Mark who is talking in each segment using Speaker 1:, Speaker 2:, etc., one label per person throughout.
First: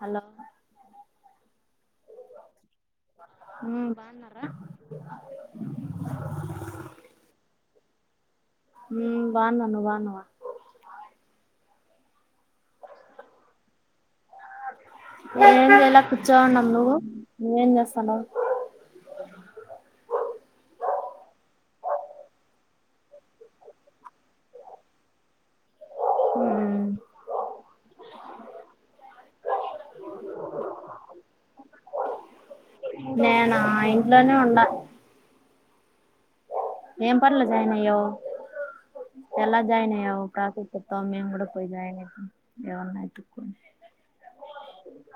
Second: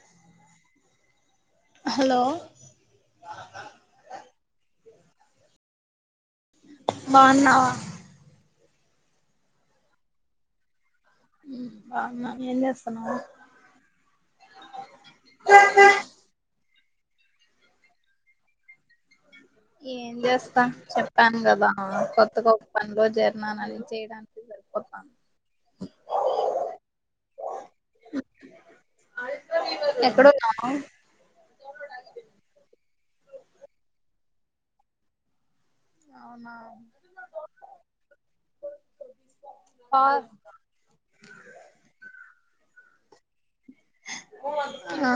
Speaker 1: Hello
Speaker 2: hello
Speaker 1: బాన్నావ మ్ బాన్నారా
Speaker 2: బాన్నావ
Speaker 1: మ్ బావున్న నువ్వు బాన్నావ
Speaker 2: బావున్నా ఏం జేస్తున్నావ్
Speaker 1: ఏం లే ఇలా కూర్చోని ఉన్నం నువ్వు నువ్వు ఏం జేస్తన్నావ్
Speaker 2: ఏం చేస్తా చెప్పాను కదా కొత్తగ ఒక పని లో జెరిన్నాను అని చేయడానికి చెప్పు అక్క
Speaker 1: మ్
Speaker 2: ఎక్కడ ఉన్నావు
Speaker 1: నేనా ఇంట్లోనే ఉండ
Speaker 2: అవునా
Speaker 1: ఏం పన్లో జాయిన్ అయ్యవ్ ఎలా జాయిన్ అయ్యవ్ ప్రాసెస్ చెప్తావ మేము కూడా పోయి జాయిన్ అయితం ఏవన్నా ఎతుకుని
Speaker 2: ఆ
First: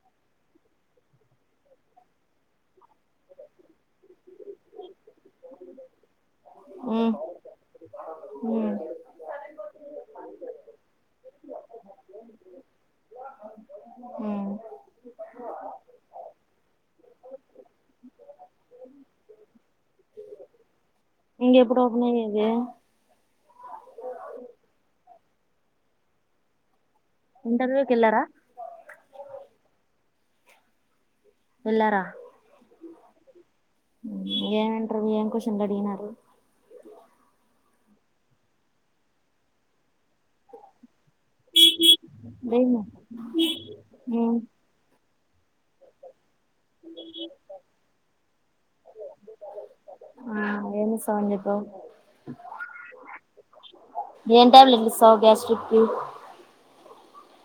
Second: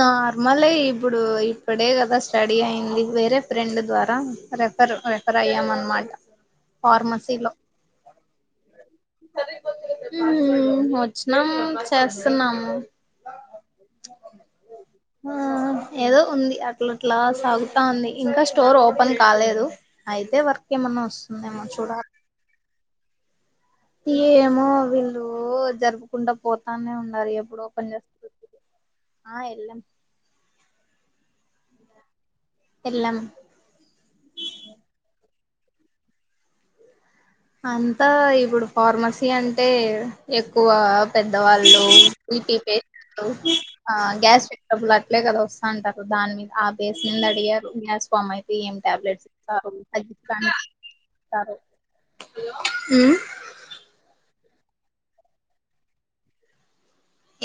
Speaker 2: నార్మలే ఇప్పుడు ఇప్పుడే కదా స్టడీ అయింది వేరే ఫ్రెండ్ ద్వారా రెఫర్ రెఫర్ అయ్యాం అనమాట
Speaker 1: మ్ మ్
Speaker 2: మ్ వచ్చినం చేస్తున్నాము
Speaker 1: హ్మ్
Speaker 2: ఆ ఏదో ఉంది అట్లా అట్లా సాగుతా ఉంది ఇంకా స్టోర్ ఓపెన్ కాలేదు అయితే వర్క్ ఎమన్న వ
Speaker 1: ఇంక ఎప్పుడు ఓపెన్ అయ్యేది
Speaker 2: ఏమో వీళ్ళు జరుపుకుంట పోతానే ఉన్నా న్నారు ఎప్పుడు
Speaker 1: ఇంటర్వ్యూకి
Speaker 2: ఓపెన్
Speaker 1: వెళ్ళారా
Speaker 2: చేస్తారో ఆ ఎళ్ళం
Speaker 1: ఎళ్ళర
Speaker 2: ఎల్లం
Speaker 1: ఏం ఇంటర్వ్యూ ఏం క్వ శ్చన్లు అడిగినారు.
Speaker 2: అంతా ఇప్పుడు ఫార్మసీ అంటే ఎక్కువ పెద్దవాళ్ళు బి పి పెసెంట్ లు ఆ
Speaker 1: ఉమ్
Speaker 2: గ్యాస్ట్రిక్ ట్రబుల ఇట్లే కద వస్తా అంటారు దాని మీద్ ఆ బేస్ నింద అడిగారు గ్యాస్ ఫామ్ అయితే ఏం టాబ్లెట్స్ ఇస్తారు అగ్గి కానీ
Speaker 1: సన్నిత
Speaker 2: ఆ
Speaker 1: ఏం ట్యాబ్లెట్లుస్తావు గ్యాస్ట్రిక్కిి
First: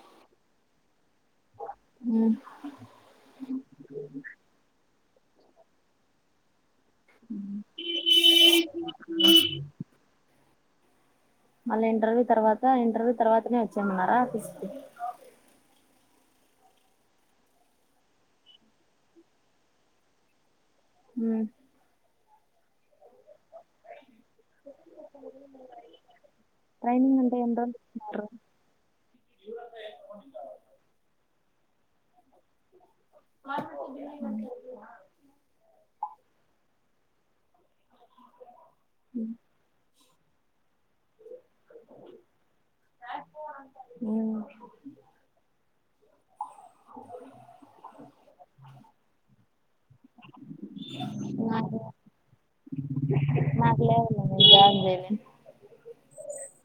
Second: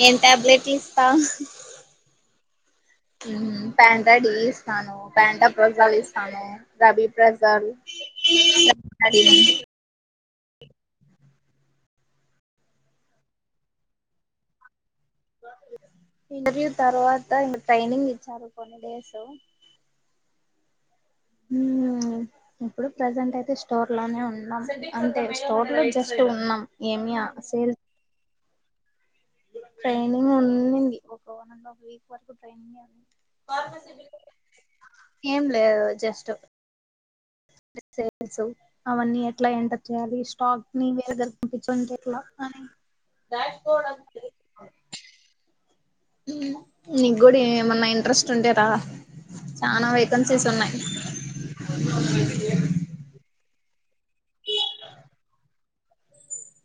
Speaker 2: ఏం ట్యాబ్లెట్ ప ద స్తను ప్యాంట ప్రజల్ ఇస్తాను రబీ ప్రెజల్
Speaker 1: మళ్ళా ఇంటర్వ్యూ తర్వాత ఇంటర్వ్యూ తర్వాతనే వచ్చామన్నారా ఆఫీస్కి
Speaker 2: ఇంటర్వ్యూ తర్వాత ఇం ట్రైనింగ్ ఇచ్చారు కొన్ని డేస్
Speaker 1: హమ్
Speaker 2: ఇప్పుడు ప్రెజెంట్ అయితే స్టోర్ లోనే ఉన్నాం అంటే స్టోర్ లో జస్ట్ ఉన్నాం
Speaker 1: ట్రైనింగ్
Speaker 2: ఏమియా
Speaker 1: అంటే ఎన్ని
Speaker 2: సేల్
Speaker 1: రోజులు
Speaker 2: ఏ లేదు ట్ అవన్నీ ఎట్లా ఎంటర్ చేయాలి బ్యాక్ కోడ్
Speaker 1: ఉ
Speaker 2: నీకు కూడా ఏమన్నా ఇంట్రెస్ట్ ఉంటే రా చానా వేకన్సీస్ ఉన్నాయి్
Speaker 1: నాకు నాకు జాయిన్ చేయలేన్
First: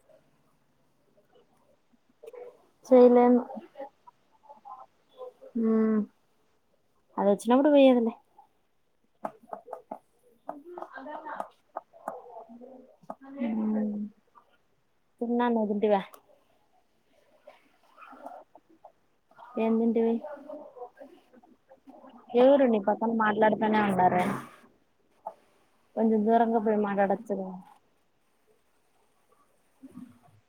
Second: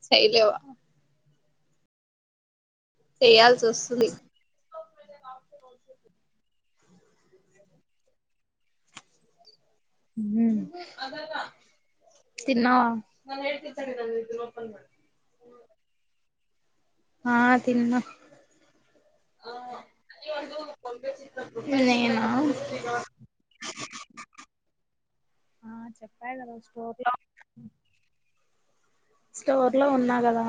Speaker 2: చేలేవా చేయాల్సి వస్తుంది
Speaker 1: ఊ అది వచ్చిన అప్పుడు పోయ్యదులే
Speaker 2: ఊ తిన్నావా
Speaker 1: తిన్నా నువ్వు తింటివా
Speaker 2: ఆ తిన్నా
Speaker 1: ఎం తింటివి
Speaker 2: నేనా
Speaker 1: ఎవరు నీ పక్కన మాట్లాడతనే ఉండారు
Speaker 2: ఆ
Speaker 1: కొంచం
Speaker 2: చెప్పా కదా
Speaker 1: దూరంగాపోయ
Speaker 2: స్టోర్ లో
Speaker 1: మాటలాడొచ్చుగా
Speaker 2: స్టోర్ లో ఉన్నా కదా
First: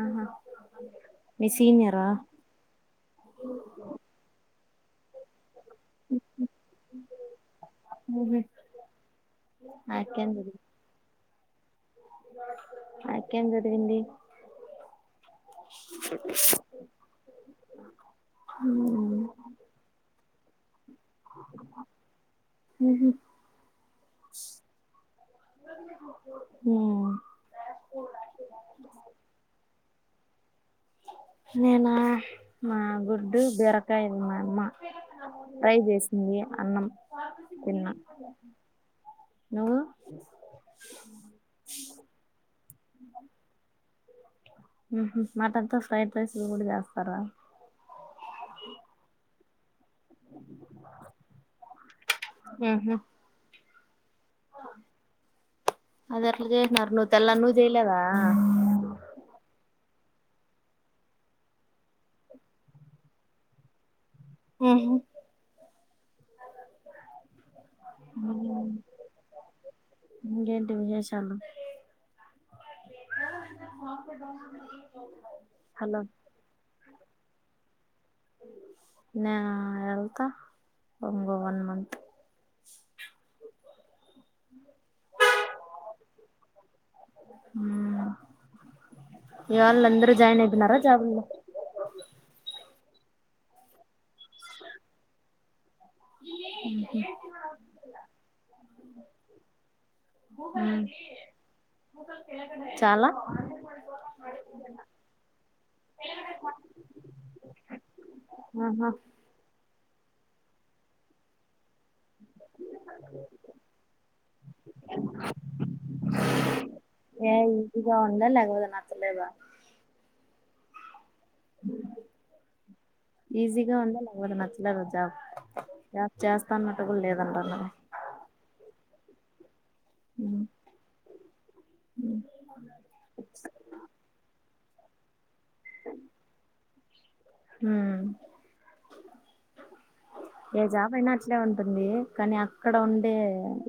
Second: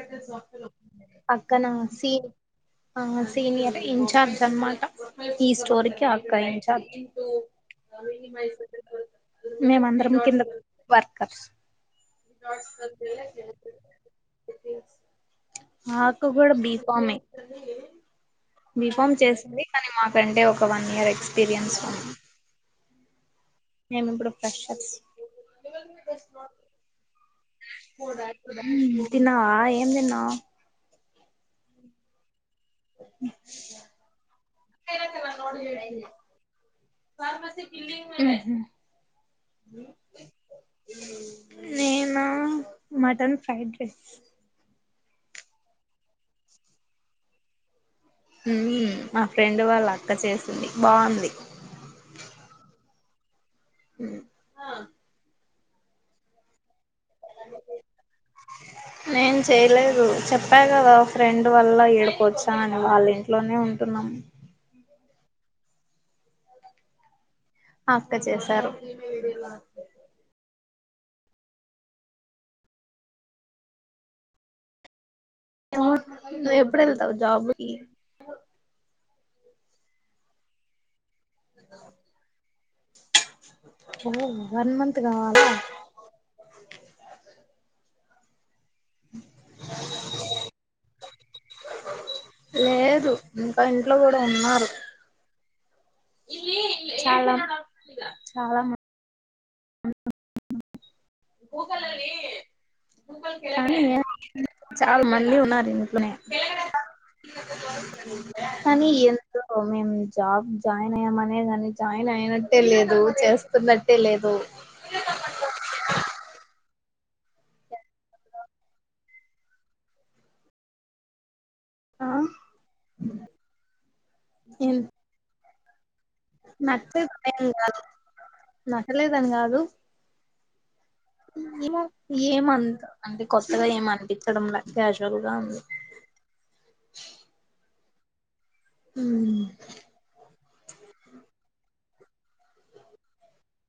Speaker 1: ఆహా మీ
Speaker 2: అక్కనా
Speaker 1: సీనియరా
Speaker 2: సి ఆ సీనియర్ ఇన్చార్జ్ అన్నమ్మాట ఈ స్టోరీకి అక్కయించార్జ్
Speaker 1: ఉహు
Speaker 2: మేమ అందరం
Speaker 1: ఆయక్కేం
Speaker 2: కింద
Speaker 1: జరిగింది
Speaker 2: వర్కర్స్
Speaker 1: ఆయక్కేం జరిగింది
Speaker 2: విత్తిన్స్ మాకు కూడా బిఫామే బిఫామ్
Speaker 1: ఉ
Speaker 2: చేసింది కానీ మాకు అంటే ఒక వన్ ఇయర్ ఎక్స్పీరియన్స్ ఉ
Speaker 1: ఉహు
Speaker 2: మేమి ఇప్పుడు ఫ్రెషర్స్
Speaker 1: ఉ
Speaker 2: తిన్నావా ఏం తిన్నా
Speaker 1: నేనా మా గుడ్డు బీరకాయలు మా అమ్మ ట్రై చేసింది అన్నం తిన్నా
Speaker 2: ఊహ
Speaker 1: నువ్వు
Speaker 2: నేనా మటన్ ఫ్రైడ్ రైస్
Speaker 1: మటన్తోో ఫ్రైడ్ రైస్ కూడా చేస్తారా
Speaker 2: మా ఫ్రెండ్ వాళ్ళు అక్క చేస్తుంది బాగుంది
Speaker 1: ఉహు
Speaker 2: ఉ ఆ
Speaker 1: అది అట్లా చేసన్నారు నువ్వు తెల్లా నువ్వు చెయలేదా
Speaker 2: చెప్పాయి కదా ఫ్రెండ్ వల్ల ఏడుపు వచ్చానని వాళ్ళ ఇంట్లోనే ఉంటున్నాము
Speaker 1: ఉహు
Speaker 2: అక్క చేశారు
Speaker 1: ఎం చేసాన్నవ్
Speaker 2: [unintelligible] నువ్ ఎప్పుడెళ్తావ్ జాబ్ కి
Speaker 1: నేనా వెళ్తా ఇంగో వన్ మంత్
Speaker 2: ఓ వన్ మంత్ కావాాల
Speaker 1: ఇయాల్లందరు జాయిన్ అయిపోనారా జాబ్ లో
Speaker 2: లేదు ఇంకా ఇంట్లో కూడా ఉన్నారు చాలా చాలా మం
Speaker 1: మ్మ్
Speaker 2: గూగలలీ
Speaker 1: చాలా
Speaker 2: కానీ చాలా మంది ఉన్నారు ఇంట్లోనే కానీ
Speaker 1: ఆహా
Speaker 2: ఎంతో మేమ్ జాబ్ జాయిన్ అయ్యామనే కాని జాయిన్ అయినట్టే లేదు చేస్తున్నట్టే లేదు
Speaker 1: ఏ ఈజీగా ఉందా, లేకపోతే నచ్చలేదా
Speaker 2: ఆ
Speaker 1: ఈజీగా ఉందా లేకపోతే నచ్చలదా జాబ్ చేస్తాన్నట్టు కూడా
Speaker 2: నచ్చట్ ఎం
Speaker 1: లేదంటన్నారు
Speaker 2: కాదు నచ్చలేదని కాదు ఏమో ఏమంత అంటే కొత్తగా ఏమ్ అనిపించడంలే క్యాజ్వలగా ఉంది
Speaker 1: మ్మ్ ఏ జాబ్ అయినా అట్లే ఉంటుంది కానీ అక్కడ ఉండే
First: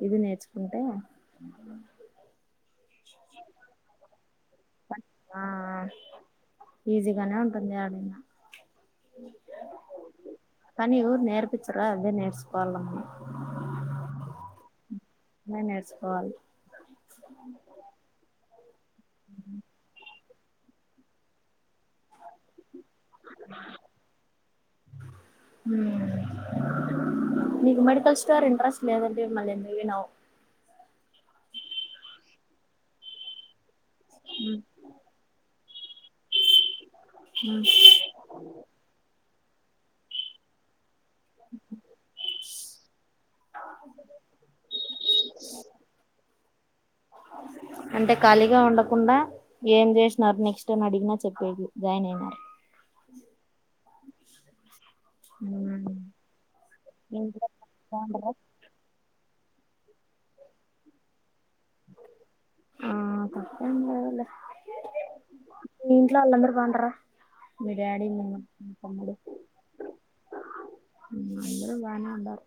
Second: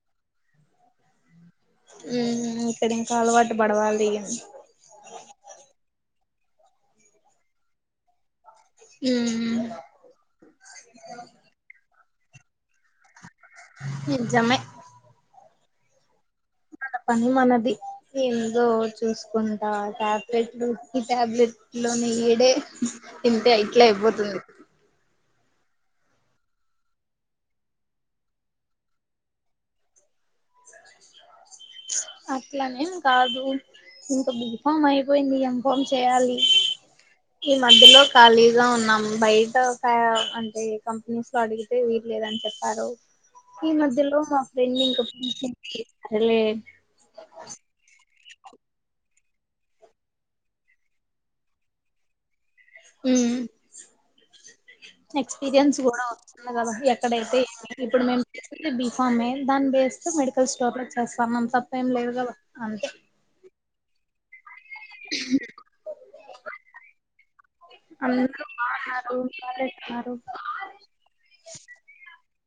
Speaker 1: ఇది నేర్చుకుంటే
Speaker 2: మ్మ్హ్ ఇక్కడ ఇంకా అలవాటు పడవాలి
Speaker 1: ఆ ఆ ఈజీగానే ఉంటుంది యడున్నా పనీ ఓరు నేర్పిించలే అదే నేర్చుకోవాల మనం
Speaker 2: నిజమే
Speaker 1: నే నేర్చుకోవాలి
Speaker 2: మన పని మనది ఏందో చూసుకుంటా ట్యాప్ బెట్లు ఈ టాబ్లెట్ లోనే ఈడే ఇంతే ఇట్లే అయిపోతుంది
Speaker 1: మ్మ్ నీకు మెడికల్ స్టోర్ ఇంట్రెస్ట్ లేదంటివి మళ్ళీ ఎందు వినవు [unintelligible] [inaudible]
Speaker 2: అట్లనేం కాదు ఇంకా బీ కాం అయిపోయింది ఎం కాం చేయాలి ఈ మధ్యలో ఖాళీగా ఉన్నాం బయట కా అంటే కంపెనీస్ లో అడిగితే వీల్ లేదని చెప్పారు ఈ మధ్యలో మా ఫ్రెడ్ ఇంకా [unintelligible] లే
Speaker 1: అంటే ఖాళీగా ఉండకుండా ఏం చేసినారు నెక్స్ట్ టైం అడిగినా చెప్పేది, జాయిన్ అయినారు
Speaker 2: మ్మ్ ఎక్స్పీరియన్స్
Speaker 1: ఉమ్
Speaker 2: కూడా వస్తుంది కదా, ఎక్కడైతే ఏం లే ఇప్పుడు మేమ్
Speaker 1: ఇంట్లో
Speaker 2: తిస్కుంది బి ఫార్మే దాన్ని బేస్తో మెడికల్ స్టోర్ లో చేస్తాన్నాం తప్పేం లేదు కదా అంతే
Speaker 1: ఎం కాదు లే
Speaker 2: [unintelligible] [inaudible]
Speaker 1: మీ ఇంట్లో వాళ్లాందరు బాగుంటర్రా మ్మ్
Speaker 2: అందరూ బాగున్నారు బాలేన్నారు
Speaker 1: అందరం బానే ఉండారు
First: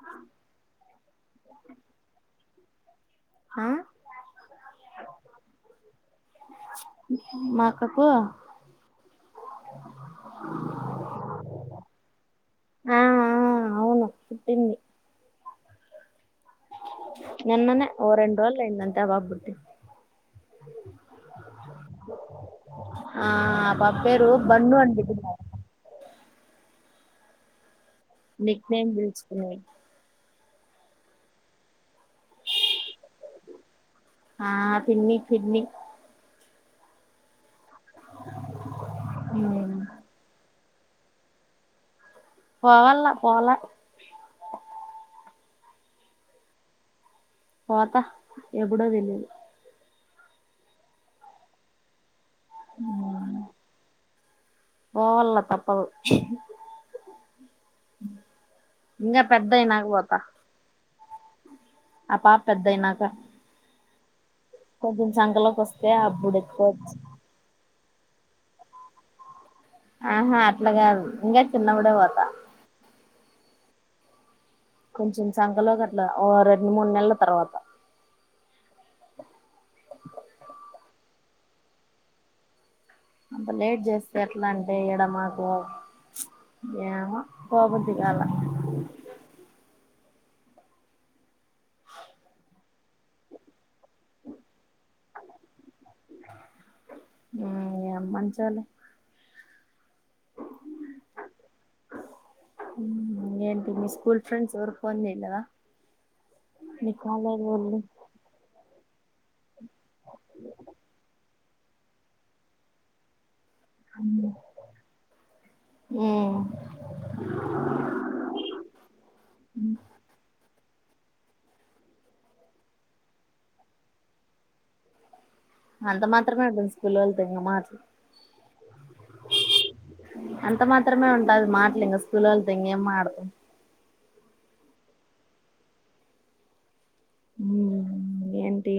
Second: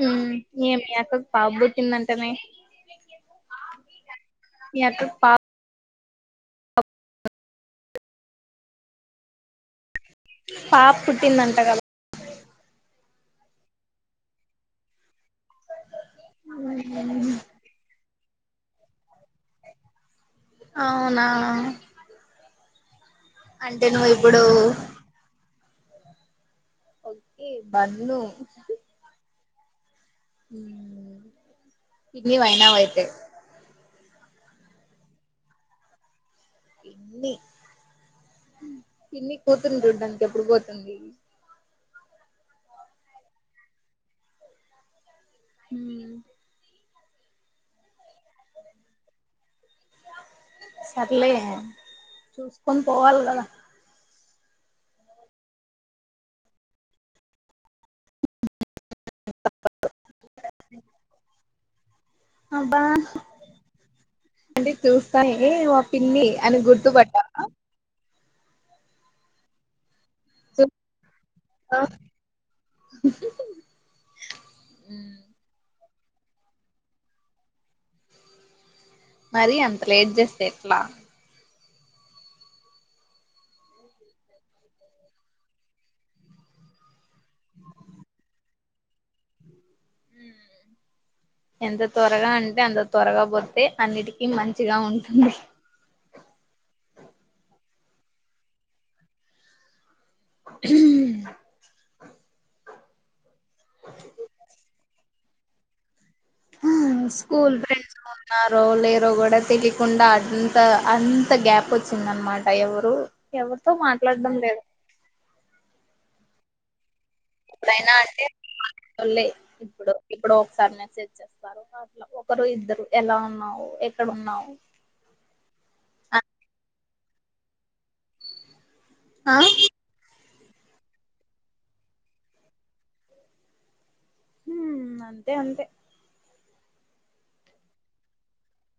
Speaker 2: మ్మ్ ఎం మీ అక్క కు పాప బుట్టిందంటనే
Speaker 1: ఆ
Speaker 2: మీ అక్కకు పాప్
Speaker 1: మా అక్కకు
Speaker 2: పాప పుట్టిందంట కదా
Speaker 1: ఆ ఆ అవును పుట్టింది మొన్న నే ఓ రెండు రోజులైంది అంతే ఆ పాప పుట్టి
Speaker 2: అవునా
Speaker 1: ఆ
Speaker 2: అంటే నువ్వు
Speaker 1: పప్పేరు
Speaker 2: ఇప్పుడు
Speaker 1: బన్ను అన్ పెట్టింద్ madam
Speaker 2: okay bun
Speaker 1: nickname పిలుచుకొని
Speaker 2: ఉమ్ కిడ్నీ వైనావయితే
Speaker 1: ఆ తిన్ని తిన్ని
Speaker 2: ఇన్ని కిన్ని
Speaker 1: ఉమ్
Speaker 2: కూతుర్నీ చూడ్డానికి ఎప్పుడు పోతుంది
Speaker 1: పోవలా పోలే
Speaker 2: ఉమ్
Speaker 1: పోత ఎప్పుడో తెలీదు
Speaker 2: సర్లే చూసుకొని పోవాలి కదా
Speaker 1: పోవల్ల తప్పదు ఇంగ పెద్దైయినాకపోత ఆ పాప్
Speaker 2: అబ్బా
Speaker 1: పెద్దైనాక
Speaker 2: అంటే చూస్తానే మా
Speaker 1: వస్తే
Speaker 2: పిన్ని
Speaker 1: అప్పుడు
Speaker 2: అని
Speaker 1: ఎక్కువచ్చు
Speaker 2: గుర్తుపట్టానా
Speaker 1: ఆహా అట్లాగాద్ ఇంగ చిన్నప్పుడే వోత కొంచం సంకలో గాట్లా ఓ రెండు మూడు నెల్ల తర్వాత
Speaker 2: మరీ అంత లేట్ చేస్తే ఎట్లా
Speaker 1: అంత లేట్ చేస్తా ఎట్లా అంటే ఈడ మాకు ఏమో పో బుద్ధి కాల
Speaker 2: ఉమ్ ఎంత త్వరగా అంటే అంత త్వరగా పోతే అన్నిటికీ మంచిగా ఉంటుందిహ్
Speaker 1: ఏం మంచోలే
Speaker 2: [unintelligible]
Speaker 1: మ్మ్ ఏంటి మీ స్కూల్ ఫ్రెండ్స్ ఎవరు ఫోన్ జేయలేదా నిక్
Speaker 2: స్కూల్ ఫ్రెండ్స్ ఉన్నారో లేరో కూడా తెలికుండా అంత అంత గ్యాప్ ఒచ్చింద్న్మాట ఎవరు ఎవరితో మాట్లాడ్డం లేదు
Speaker 1: ఉమ్
Speaker 2: బైనా అంటే లోళ్ళే ఇప్పుడు ఎప్పుడో ఒకసారి మేసెజ్ చేస్తారు అట్ల ఒకరు ఇద్దరు ఎలా ఉన్నావు ఎక్కడున్నావు
Speaker 1: అంత మాత్రమే అంటుంది స్కూల్లో వాళతో ఇంగ మాట్ల్
Speaker 2: ఆహ్
Speaker 1: అంత మాత్రమే ఉంటది మాట్ల్ ఇంగ స్కూల్ ఓళ్లతో ఏం మాట్లాడ్తం
Speaker 2: ఉమ్ అంతే అంతే
Speaker 1: మ్మ్ ఏంటి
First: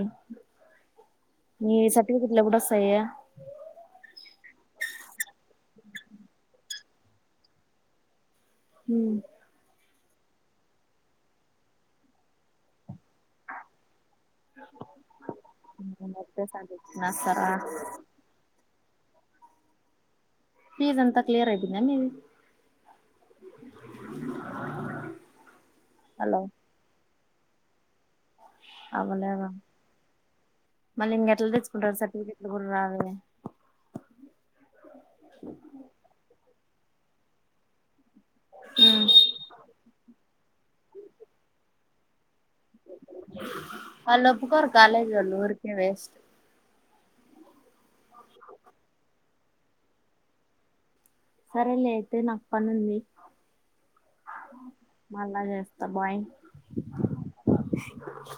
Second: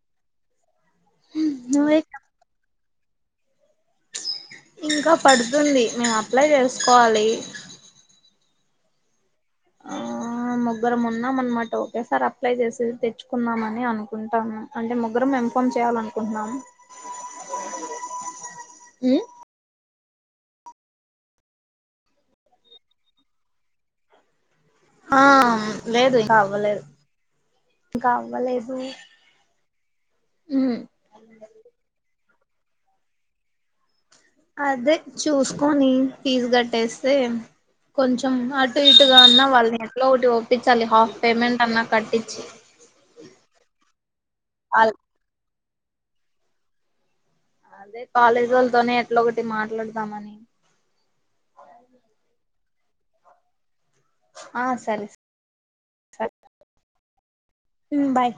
Speaker 1: మీ
Speaker 2: నువ్వే
Speaker 1: సర్టిఫికెట్లో కూడ సయ్య
Speaker 2: ఇంకా పడుతుంది మేం అప్లై చేసుకోవాలి
Speaker 1: మ్మ్
Speaker 2: ఆ ముగ్గురం ఉన్నాం అన్మాట ఓకే సార్ అప్లై చేసేత్తె చుకున్నామని అనుకుంటాము అంటే ముగ్గురం ఇన్ఫామ్ చేయాలనుకుంటున్నం
Speaker 1: ఒకేసారి తెచ్చుకునేస్తారా
Speaker 2: ఉమ్
Speaker 1: ఫీజ్ అంత క్లియర్ అయిపోయిందా మీది
Speaker 2: ఆ లేదు ఇంకా
Speaker 1: హలో
Speaker 2: అవ్వలేద్ ఇంకా అవ్వలేదు
Speaker 1: అవ్వలేదా
Speaker 2: హ్మ్
Speaker 1: మళ్ళీ ఇంకెట్లా తెచ్చుకుంటారు సర్టిఫికెట్లు కూడా రాలే
Speaker 2: అదే చూస్కోని ఫీజు కట్టేస్తే కొంచం అటు ఇటుగా ఉన్నా వాళ్ళని ఎట్లా ఒకటి ఒప్పించాలి హాఫ్ పేమెంట్ అన్నా కట్టించి
Speaker 1: వాళ్ళోప్పుకోరు కాలేజ్ వోళ్ళుఊరికే వేస్ట్
Speaker 2: అదే కాలేజోల్తోని ఎట్ల ఒకటి మాట్లాడతామని
Speaker 1: సరే లే అయితే నాక్ పనుంది
Speaker 2: ఆ సరే
Speaker 1: మల్లా చేస్తా బాయ్
Speaker 2: సరే బాయ్